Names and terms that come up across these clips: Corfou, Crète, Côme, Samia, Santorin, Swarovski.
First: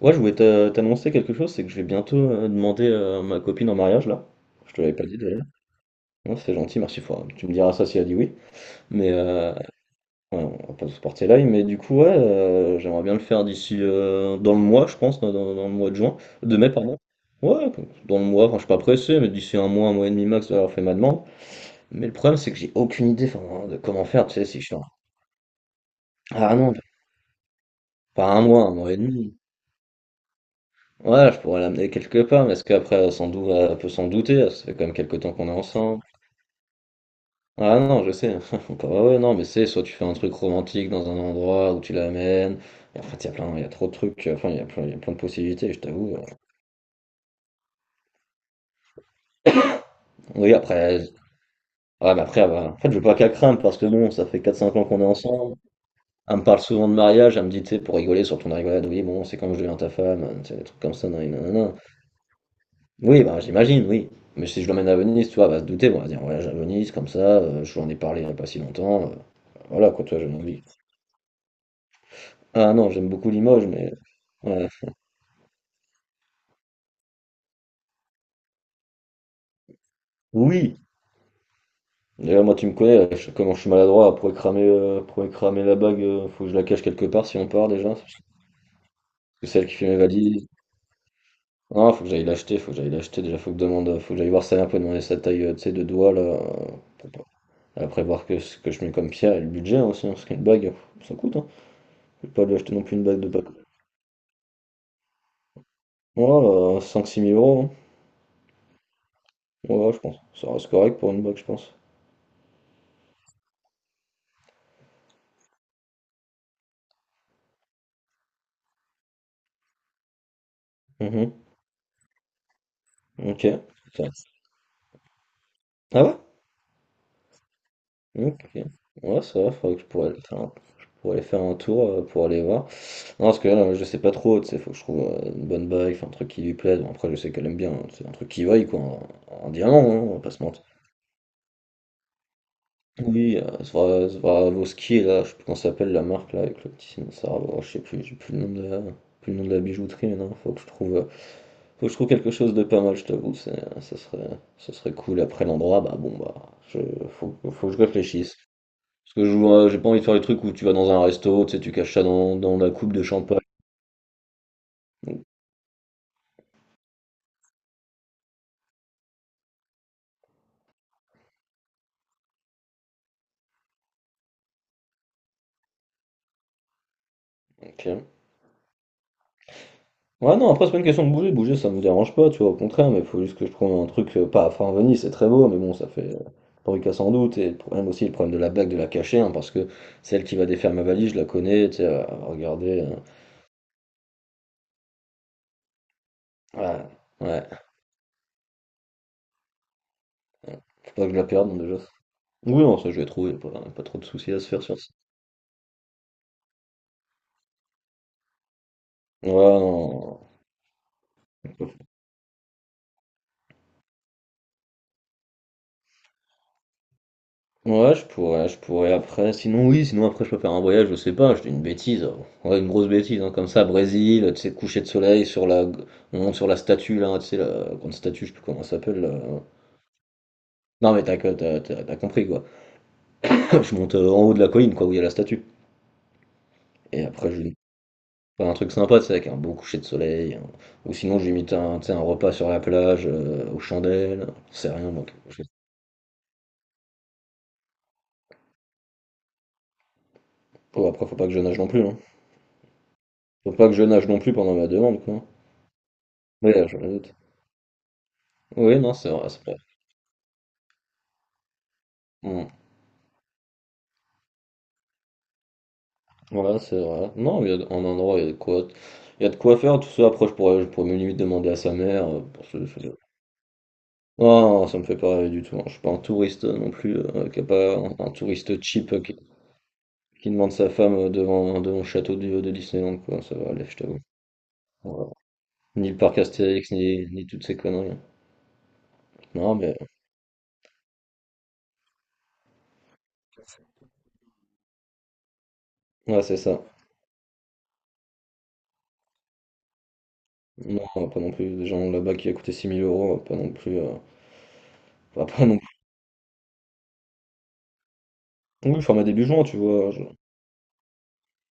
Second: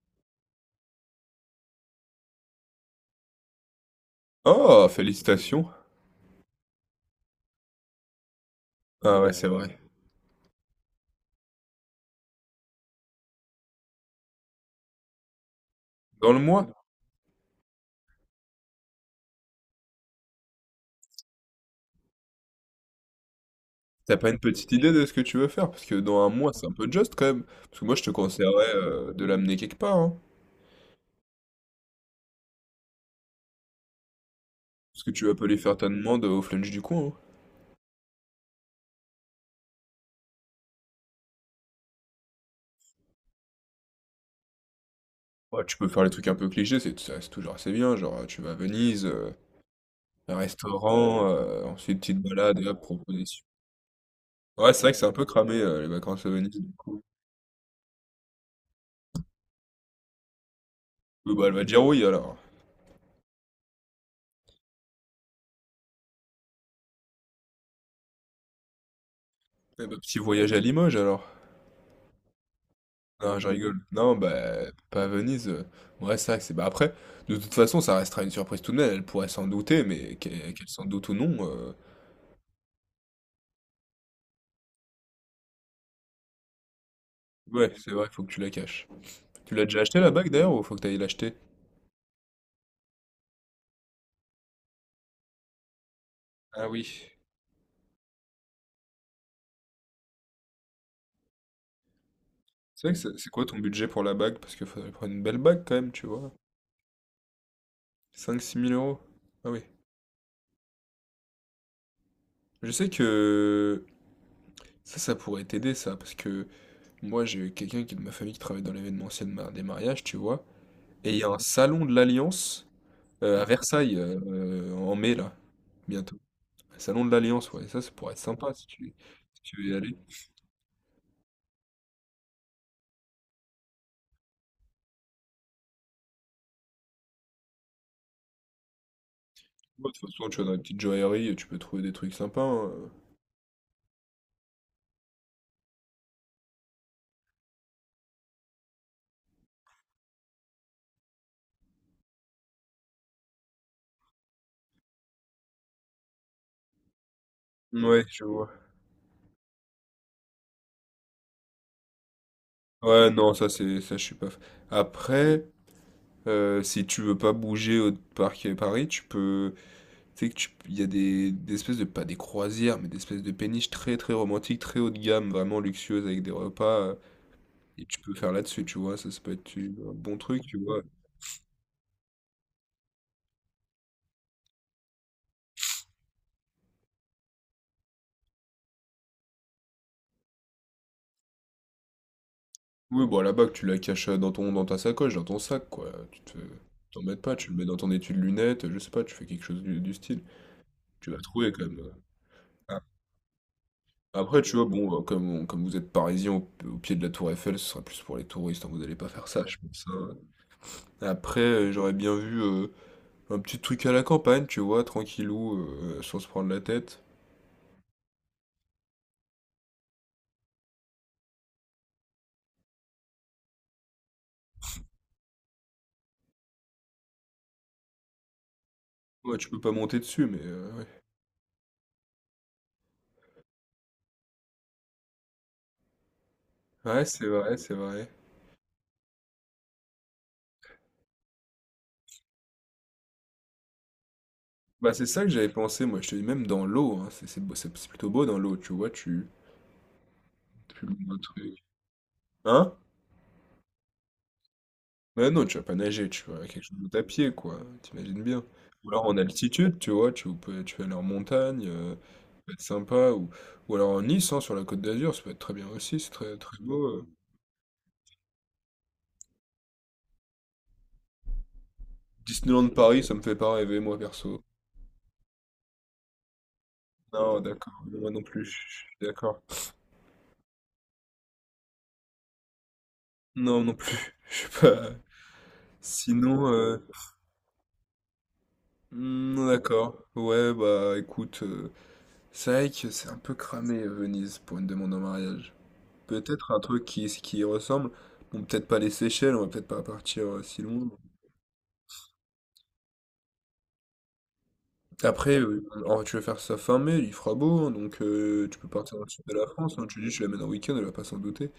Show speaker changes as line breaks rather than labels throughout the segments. Ouais, je voulais t'annoncer quelque chose, c'est que je vais bientôt demander ma copine en mariage là. Je te
Oh,
l'avais pas dit d'ailleurs.
félicitations.
Non, c'est gentil, merci. Tu me diras ça si elle dit oui. Mais
Ah ouais, c'est
ouais,
vrai.
on va pas se porter l'œil. Mais du coup, ouais, j'aimerais bien le faire d'ici dans le mois, je pense, dans le mois de juin,
Dans le
de
mois,
mai, pardon. Ouais, dans le mois. Enfin, je suis pas pressé, mais d'ici un mois et demi max, d'avoir fait ma demande. Mais le problème, c'est que j'ai aucune idée, enfin, de comment
t'as
faire.
pas
Tu
une
sais, si je
petite
suis
idée de ce que tu veux faire? Parce que dans un mois,
ah
c'est un
non,
peu juste quand même. Parce que moi, je te
pas un mois,
conseillerais
un mois et
de
demi.
l'amener quelque part, hein.
Ouais, je pourrais l'amener quelque part, mais est-ce qu'après, elle elle peut s'en douter? Ça fait quand même
Parce que
quelques
tu
temps
vas pas
qu'on est
aller faire ta
ensemble.
demande au flunch du coin, hein.
Ah non, je sais. Ah ouais, non, mais c'est soit tu fais un truc romantique dans un endroit où tu l'amènes. Et en fait, il y a trop de trucs. Enfin, il y a plein de
Ouais,
possibilités,
tu
je
peux faire les
t'avoue.
trucs un peu clichés, c'est ça reste toujours assez bien. Genre, tu vas à Venise, un
Oui, après,
restaurant, ensuite
ouais,
petite
mais après, elle
balade, et
en
hop,
fait, je veux pas qu'elle
proposition.
crame parce que bon, ça fait quatre
Ouais,
cinq
c'est
ans
vrai que
qu'on
c'est
est
un peu cramé,
ensemble.
les vacances à
Elle me
Venise,
parle
du
souvent de
coup.
mariage, elle me dit, tu sais, pour rigoler sur ton rigolade, oui, bon, c'est quand je deviens ta femme, tu sais, des trucs comme ça, nanani,
Oui, bah, elle va
nanana.
dire oui, alors.
Oui, bah, j'imagine, oui. Mais si je l'emmène à Venise, tu vois, elle va se douter, bon, elle va dire voyage à Venise, comme ça, je lui en ai parlé il n'y a pas si longtemps.
Eh
Voilà,
bah,
quoi, tu
petit
vois, j'ai
voyage à
envie.
Limoges, alors.
Ah non, j'aime beaucoup
Non, je
Limoges,
rigole.
mais.
Non,
Ouais.
bah, pas à Venise, ouais, c'est vrai que c'est bah, après, de toute façon, ça restera une surprise tout de même, elle pourrait s'en douter, mais qu'elle
Oui!
s'en doute ou non,
D'ailleurs, moi, tu me connais, comment je suis maladroit, pour cramer la bague, faut que je la cache quelque part si on part
ouais,
déjà.
c'est vrai,
Parce
faut que tu la caches.
que
Tu l'as
celle qui
déjà
fait mes
acheté la bague
valises.
d'ailleurs ou faut que tu ailles l'acheter?
Non, faut que j'aille l'acheter, faut que j'aille l'acheter. Déjà, faut que, je demande, faut que j'aille voir ça un peu, demander sa taille, tu sais, de doigt, là.
Ah oui.
Pour pas- Après, voir que ce que je mets comme pierre et le budget hein, aussi, hein, parce qu'une bague, ça coûte, hein. Je vais pas lui acheter non
C'est vrai
plus
que
une
c'est
bague de.
c'est quoi ton budget pour la bague? Parce qu'il faudrait prendre une belle bague quand même, tu
Ouais,
vois?
bah, 5 000 ou 6 000 euros hein.
Cinq, six mille euros. Ah oui.
Ouais, ouais, je pense. Ça reste correct pour une box, je pense.
Je sais que ça pourrait t'aider ça, parce que moi, j'ai quelqu'un qui est de ma famille qui travaille dans l'événementiel de ma des mariages, tu vois? Et il y a
Mhm.
un salon de l'Alliance, à
Ok.
Versailles,
Ça.
en mai, là, bientôt.
Ah
Le Salon de l'Alliance, ouais, ça pourrait être
ouais?
sympa si
Ok.
tu,
Ouais, ça
si
va,
tu veux y
faudrait que
aller.
je pourrais aller faire un tour pour aller voir. Non, parce que là, je sais pas trop, tu sais, faut que je trouve une bonne bague, enfin, un truc qui lui plaise. Bon, après, je sais qu'elle aime bien, hein, c'est un truc qui vaille, quoi, un diamant,
Ouais, de
hein,
toute
on va
façon,
pas
tu
se
vas dans les
mentir.
petites joailleries, tu peux trouver des trucs sympas, hein.
Oui, Swarovski, là, je sais plus comment ça s'appelle la marque, là, avec le petit signe, ça, je sais plus, j'ai plus le nom de la, plus le nom de la bijouterie, mais non, faut que je trouve. Faut que je trouve quelque chose de pas mal, je t'avoue, ça serait cool. Après l'endroit, bah bon, bah, je, faut que je
Ouais, je
réfléchisse.
vois.
Parce que j'ai pas envie de faire les trucs où tu vas dans un resto, tu sais, tu caches ça dans la coupe de
Ouais, non,
champagne.
ça, c'est, ça, je suis pas. Après, si tu veux pas bouger au parc à Paris, tu peux. Tu sais que tu, il y a des espèces de, pas des croisières, mais des espèces de péniches très, très romantiques, très haut de gamme, vraiment luxueuses, avec des repas. Et
Ok.
tu peux faire là-dessus, tu vois, ça peut être un bon
Ouais,
truc,
non,
tu
après, c'est pas
vois.
une question de bouger, bouger, ça me dérange pas, tu vois, au contraire, mais faut juste que je trouve un truc, pas, enfin, Venise, c'est très beau, mais bon, ça fait bruit qu'à sans doute, et le problème aussi, le problème de la bague, de la cacher, hein, parce que celle qui va défaire ma valise, je la connais, tu sais, à regarder,
Oui, bon, à la bac, tu la caches dans ton, dans ta sacoche, dans ton sac, quoi. Tu te,
euh,
t'en mets
ouais,
pas,
ouais,
tu le mets dans ton étui de lunettes, je sais pas, tu fais quelque chose du style.
faut pas que
Tu
je
vas
la perde,
trouver
donc
quand
déjà.
même.
Oui, non,
Ah.
ça je vais trouver, pas, pas trop de soucis à
Après,
se
tu
faire
vois,
sur ça.
bon, comme, comme vous êtes parisien au pied de la tour Eiffel, ce sera plus pour les touristes, hein, vous allez pas faire
Ouais,
ça, je pense, hein.
non.
Après, j'aurais bien vu un petit truc à la campagne, tu vois, tranquillou, sans se prendre la tête.
Ouais, je pourrais après. Sinon, oui, sinon après, je peux faire un voyage, je sais pas, je dis une bêtise. Ouais, une grosse bêtise, hein, comme ça, Brésil, tu sais, coucher de soleil sur la, on monte sur la statue, là, tu sais, la grande statue, je sais plus comment elle s'appelle, là.
Ouais, tu peux pas monter dessus, mais ouais.
Non, mais t'as compris, quoi. Je monte en haut de la colline, quoi, où il y a la statue.
Ouais,
Et
c'est
après, je
vrai, c'est vrai.
faire un truc sympa, tu sais, avec un beau coucher de soleil. Hein. Ou sinon, j'imite un, tu sais, un repas sur la plage, aux chandelles, c'est rien,
Bah, c'est
donc.
ça que
je-
j'avais pensé, moi, je te dis, même dans l'eau, hein, c'est plutôt beau dans l'eau, tu vois, tu. Plus
Oh, après,
loin,
faut
un
pas que je nage
truc.
non plus, hein.
Hein?
Faut pas que je nage non plus pendant ma demande, quoi.
Ouais, non, tu vas pas nager, tu vas à
Oui,
quelque
là, je
chose
me
de à
doute.
pied, quoi. T'imagines bien.
Oui,
Ou
non,
alors
c'est
en
vrai, c'est vrai.
altitude, tu vois, tu peux, tu vas aller en montagne, ça
Hmm.
peut être sympa. Ou alors en Nice, hein, sur la Côte d'Azur, ça peut être très bien aussi, c'est très, très
Ouais, c'est
beau.
vrai. Non, en endroit, il y a de quoi, il y a de quoi faire. Tout ça, après, je pourrais même limite demander à sa mère. Pour
Disneyland Paris, ça me fait pas rêver, moi,
Non,
perso.
non, ça me fait pas rêver du tout. Hein. Je suis pas un touriste non plus,
Non,
qui a pas
d'accord,
un,
moi
un
non plus, je
touriste
je
cheap
suis d'accord.
qui demande sa femme devant le château de Disneyland, quoi. Ça va
Non,
aller,
non
je t'avoue.
plus, je sais pas.
Ouais. Ni le parc
Sinon,
Astérix, ni toutes ces conneries. Non, mais
d'accord. Ouais, bah écoute, c'est vrai que c'est un peu cramé, Venise, pour une demande en mariage.
ouais, c'est
Peut-être un
ça.
truc qui y ressemble. Bon, peut-être pas les Seychelles, on va peut-être pas partir si loin.
Non, pas non plus. Des gens là-bas qui a coûté 6 000 euros, pas non plus. Enfin,
Après,
pas non.
alors, tu vas faire ça fin mai, il fera beau, hein, donc tu peux
Oui,
partir dans
format
le
début
sud de
juin,
la
tu
France, hein.
vois?
Tu lui dis, je l'amène en week-end, elle va pas s'en douter.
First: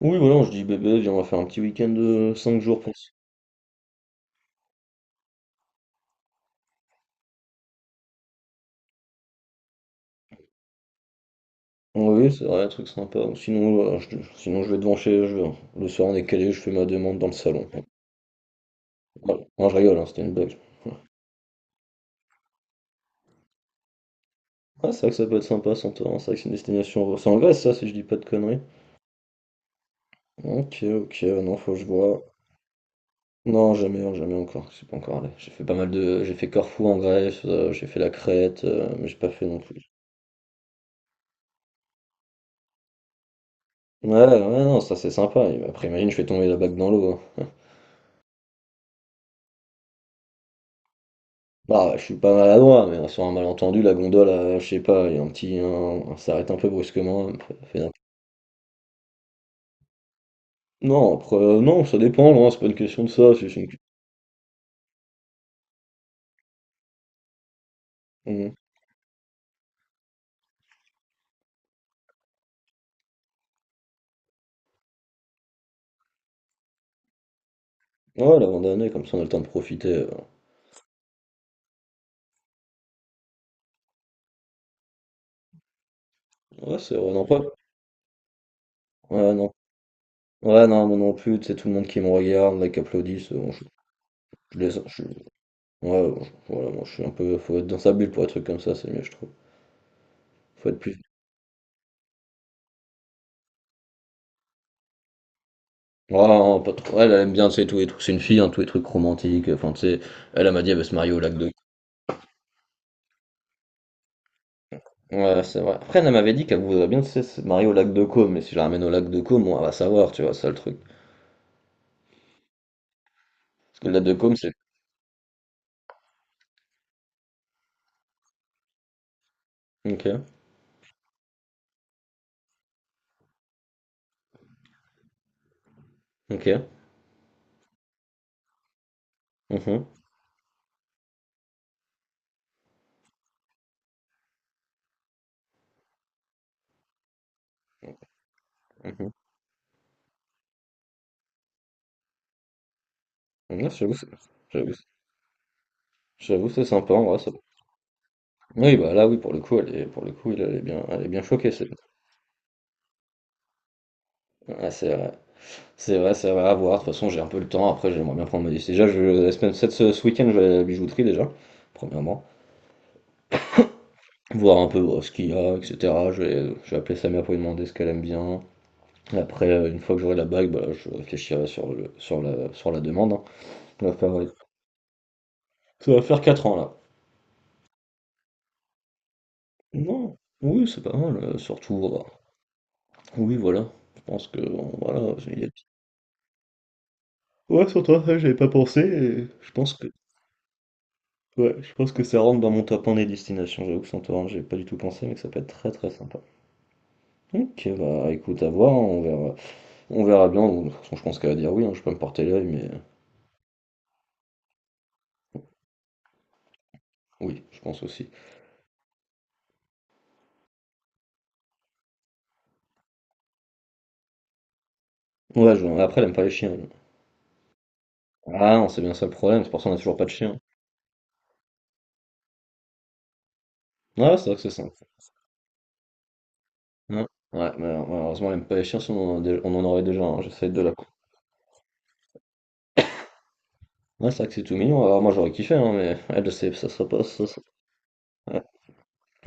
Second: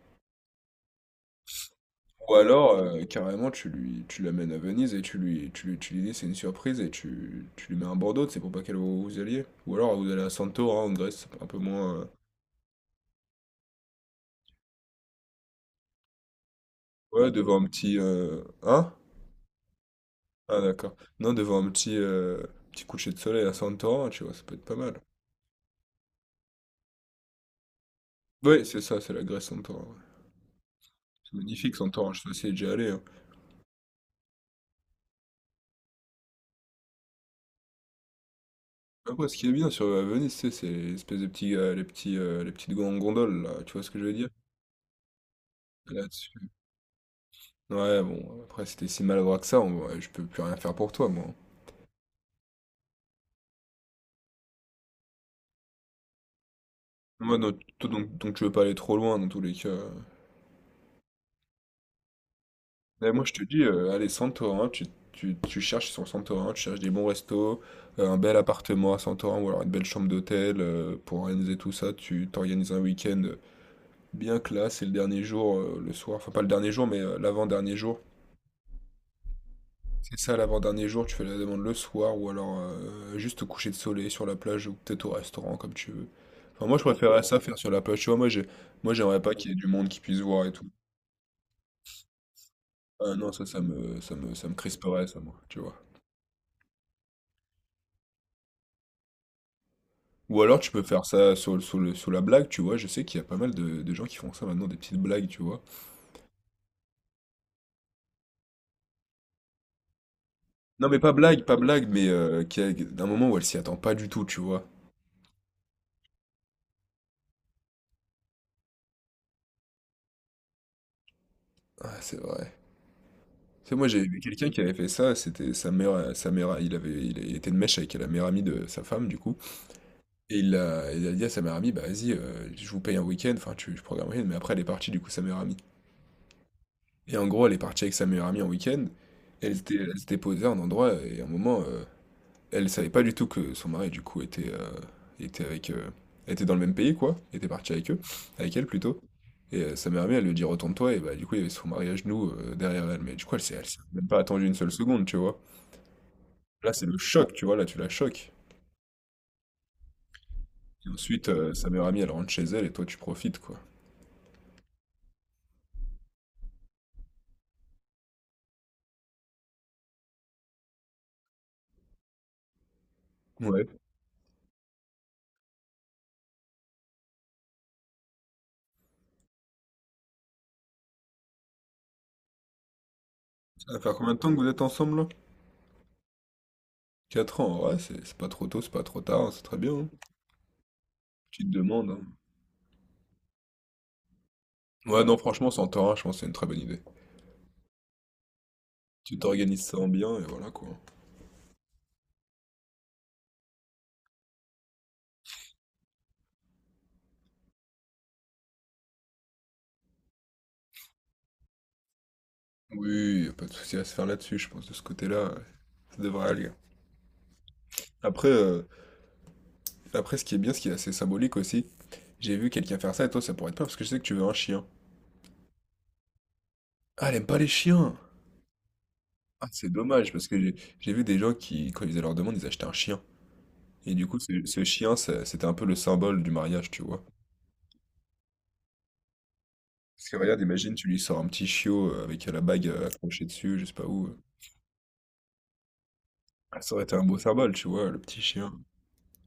Oui, voilà, je dis bébé, viens, on va faire un petit week-end de
Ou
5
alors,
jours
carrément, tu l'amènes à Venise et tu lui dis, c'est une surprise et tu lui mets un Bordeaux, c'est pour pas qu'elle voie où vous alliez. Ou alors, vous allez à Santorin en Grèce, un peu moins.
Oui, c'est vrai, un truc sympa. Sinon, voilà, sinon, je vais devant chez. Le soir, on est calé, je fais ma demande dans
Ouais,
le
devant un
salon.
petit. Hein?
Voilà. Non, je rigole, hein, c'était une blague.
Ah, d'accord. Non, devant un petit coucher de soleil à Santorin, tu vois, ça peut être pas
Ah,
mal.
c'est vrai que ça peut être sympa, Santorin. C'est vrai que c'est une destination. C'est en Grèce, ça, si je dis pas de conneries.
Ouais, c'est ça, c'est la Grèce Centaure, ouais.
Ok, ok,
C'est
non, faut
magnifique
que je
Santorin, hein, je
vois.
suis aussi déjà allé, hein.
Non, jamais, hein, jamais encore. Je suis pas encore allé. J'ai fait pas mal de. J'ai fait Corfou en Grèce, j'ai fait la Crète, mais j'ai
Après,
pas
ce qui
fait
est
non
bien sur
plus.
Venise, tu sais, c'est l'espèce de les petites gondoles, là, tu vois ce que je
Ouais,
veux dire?
ouais, non, ça c'est sympa. Après, imagine, je fais
Là-dessus.
tomber la bague dans l'eau. Hein.
Ouais, bon, après, si t'es si maladroit que ça, ouais, je peux plus rien faire pour toi, moi.
Ah, je suis pas maladroit, mais sur un malentendu, la gondole, je sais pas, il y a un petit, s'arrête un peu brusquement. Elle
Moi, non,
me fait- un-
donc, tu veux pas aller trop loin, dans tous les cas.
Non, après, non, ça dépend, loin, c'est pas une question de
Mais moi, je
ça,
te
c'est
dis,
juste
allez, Santorin, tu cherches sur Santorin, tu cherches des bons restos, un bel
une.
appartement à Santorin, ou alors une belle chambre d'hôtel, pour organiser tout ça, tu t'organises un week-end. Bien que là, c'est le dernier jour, le soir. Enfin, pas le dernier jour, mais l'avant-dernier jour.
Mm. Ouais, l'abandonner, comme ça on a le temps de profiter.
C'est ça, l'avant-dernier jour, tu fais la demande le soir ou alors juste au coucher de soleil sur la plage ou peut-être au restaurant, comme tu veux. Enfin, moi,
Ouais,
je
c'est vrai,
préférerais
non,
ça
pas.
faire sur la plage. Tu vois, moi, j'ai... Moi, j'aimerais
Ouais,
pas qu'il
non.
y ait du monde qui puisse voir et tout.
Ouais, non, moi non plus, tu sais, tout le monde qui me regarde, là, qui
Ah non,
applaudissent,
ça,
bon,
ça
je,
me, ça me, ça me
je les.
crisperait, ça, moi, tu vois.
Ouais, bon, voilà, moi je suis un peu. Faut être dans sa bulle pour un truc comme ça, c'est mieux, je trouve.
Ou alors, tu
Faut être
peux
plus.
faire ça sur la blague, tu vois. Je sais qu'il y a pas mal de gens qui font ça maintenant, des petites blagues, tu vois.
Ah, non, pas trop. Elle, elle aime bien, tu sais, tous les trucs. C'est une fille, hein, tous les trucs romantiques. Enfin, tu sais, elle, elle m'a dit, elle veut
Non,
se
mais pas
marier au lac
blague,
de.
pas blague, mais d'un moment où elle s'y attend pas du tout, tu vois.
Ouais, c'est vrai. Après, elle m'avait dit qu'elle voudrait bien tu se marier au lac de Côme, mais si je la ramène au lac de Côme, on va savoir, tu vois, ça le truc.
Ah, c'est vrai. Tu sais,
Parce
moi,
que le
j'ai
lac de
vu
Côme,
quelqu'un
c'est.
qui avait fait ça, c'était sa mère, il était de mèche avec la meilleure amie de sa femme, du coup,
Ok,
et il a dit à sa meilleure amie, bah vas-y, je vous paye un week-end, enfin, je programme un week-end, mais après, elle est partie, du coup, sa meilleure amie.
ok.
Et en gros, elle est partie avec sa meilleure amie en week-end, elle s'était,
Mhm,
elle s'était posée à un endroit, et à un moment, elle savait pas du tout que son mari, du coup, était était dans le même pays, quoi, était parti avec eux, avec elle, plutôt.
mhm.
Et sa meilleure amie, elle lui dit, retourne-toi, et bah, du coup, il y avait son mari à genoux derrière elle, mais du coup, elle s'est elle
Ouais,
s'est même pas attendue une seule
j'avoue, c'est-
seconde, tu vois.
j'avoue, c'est
Là, c'est
sympa
le
en vrai, ça.
choc, tu vois, là, tu la choques.
Oui, bah là, oui, pour le coup, elle est, pour le coup,
Et
elle est bien
ensuite,
choquée,
sa
c'est
meilleure amie, elle rentre chez elle et toi, tu profites, quoi.
ah, c'est vrai. C'est vrai, c'est vrai, à voir. De toute façon, j'ai un peu le temps. Après, j'aimerais bien prendre ma décision. Déjà, la semaine, cette, ce ce week-end, je vais à la bijouterie déjà, premièrement.
Ouais.
Voir un peu bon, ce qu'il y a, etc. Je vais appeler Samia pour lui demander ce qu'elle aime bien. Après, une fois que j'aurai la bague, bah, je réfléchirai sur la demande. Hein.
Ça va
Ça va
faire
faire,
combien de
ouais.
temps que vous êtes ensemble, là?
Ça va faire 4 ans là.
4 ans, ouais, c'est pas trop tôt, c'est pas trop tard, hein, c'est très bien, hein.
Non, oui, c'est pas mal,
Tu te
surtout.
demandes, hein.
Oui, voilà. Je pense que.
Ouais, non,
Voilà,
franchement, sans tort, hein, je pense que c'est une très bonne idée.
Ouais, sur toi, ça, j'avais pas pensé.
Tu
Et je
t'organises
pense
ça
que.
en bien, et voilà, quoi.
Ouais, je pense que ça rentre dans mon top 1 des destinations. J'avoue que sans toi, hein, j'avais pas du tout pensé, mais que ça peut être très très sympa. Ok, bah écoute, à voir, hein, on verra bien. De toute façon, je pense qu'elle va dire oui, hein, je peux me porter l'œil, mais
Oui, y a pas de souci à se faire là-dessus, je pense, de ce côté-là, ouais, ça devrait aller.
oui, je pense aussi.
Après, euh, après, ce qui est bien, ce qui est assez symbolique aussi, j'ai vu quelqu'un faire ça, et toi, ça pourrait être pas, parce que je sais que tu veux un chien.
Ouais, après, elle aime pas les chiens. Elle.
Ah, elle aime pas les chiens!
Ah non, c'est bien ça le problème,
Ah,
c'est pour
c'est
ça qu'on a toujours pas
dommage
de
parce
chien.
que j'ai vu des gens qui, quand ils faisaient leur demande, ils achetaient un chien. Et du
Ouais,
coup,
c'est vrai que
ce,
c'est
ce
simple.
chien, c'était un peu le symbole du mariage, tu
Ouais,
vois.
ouais, mal- malheureusement, même pas les chiens, sinon on en aurait déjà
Parce que
un.
regarde,
J'essaie de la
imagine, tu
couper.
lui sors un petit chiot avec la bague accrochée dessus, je sais pas où.
Ouais,
euh.
c'est vrai que c'est tout mignon. Alors, moi, j'aurais kiffé, hein, mais elle, je sais,
Ah,
ça
ça aurait
sera
été un
pas,
beau
ça sera...
symbole, tu vois, le petit
Ouais.
chien.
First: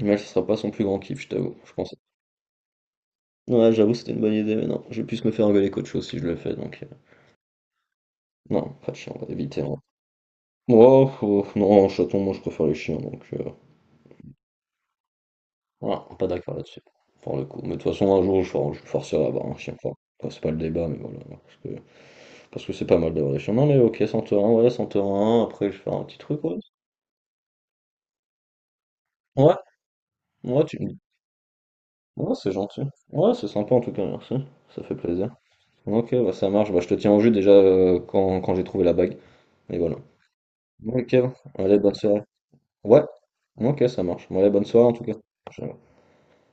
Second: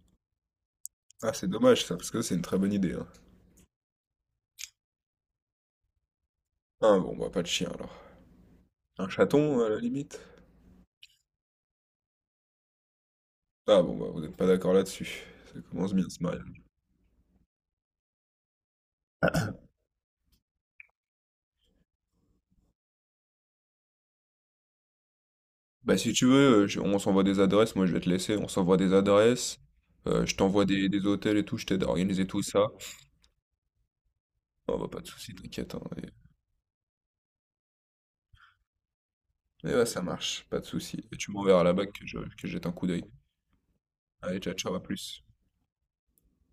Mais ça sera pas son plus grand kiff, je
Ah, c'est
t'avoue. Je
dommage
pense.
ça, parce que c'est une très bonne idée, hein.
Ouais, j'avoue, c'était une bonne idée, mais non, je vais plus me faire engueuler qu'autre chose si je le fais, donc.
Ah bon, bah pas de chien alors.
Non, pas de
Un
chien, on va
chaton,
éviter.
à
Hein.
la limite?
Oh, oh, non, chaton, moi, je préfère les chiens, donc.
Ah bon, bah vous n'êtes pas d'accord là-dessus. Ça commence
Voilà,
bien ce
pas d'accord
mariage.
là-dessus, pour le coup. Mais de toute façon, un jour, je forcerai à avoir un chien fort. Enfin, c'est pas le débat, mais voilà. Parce que c'est pas mal d'avoir des chemins, mais ok, Santorin, ouais, Santorin, après je vais faire
Bah
un
si
petit
tu
truc, ouais.
veux, on s'envoie des adresses, moi je vais te laisser, on s'envoie des
Ouais,
adresses. Je t'envoie
ouais, tu
des,
me dis.
des hôtels et tout, je t'aide à organiser
Ouais,
tout
c'est
ça.
gentil. Ouais, c'est sympa en tout cas, merci.
Oh
Ça
bah
fait
pas de soucis
plaisir.
t'inquiète, hein, et
Ok, bah, ça marche, bah, je te tiens au jus déjà quand j'ai trouvé la bague.
et
Et
ouais,
voilà.
ça marche, pas de souci.
Ok,
Et tu m'enverras la
allez,
bague
bonne
que je
soirée.
que jette un coup
Ouais,
d'œil.
ok, ça marche. Bon,
Allez,
allez,
ciao,
bonne
ciao, à
soirée en tout cas.
plus.
Ciao.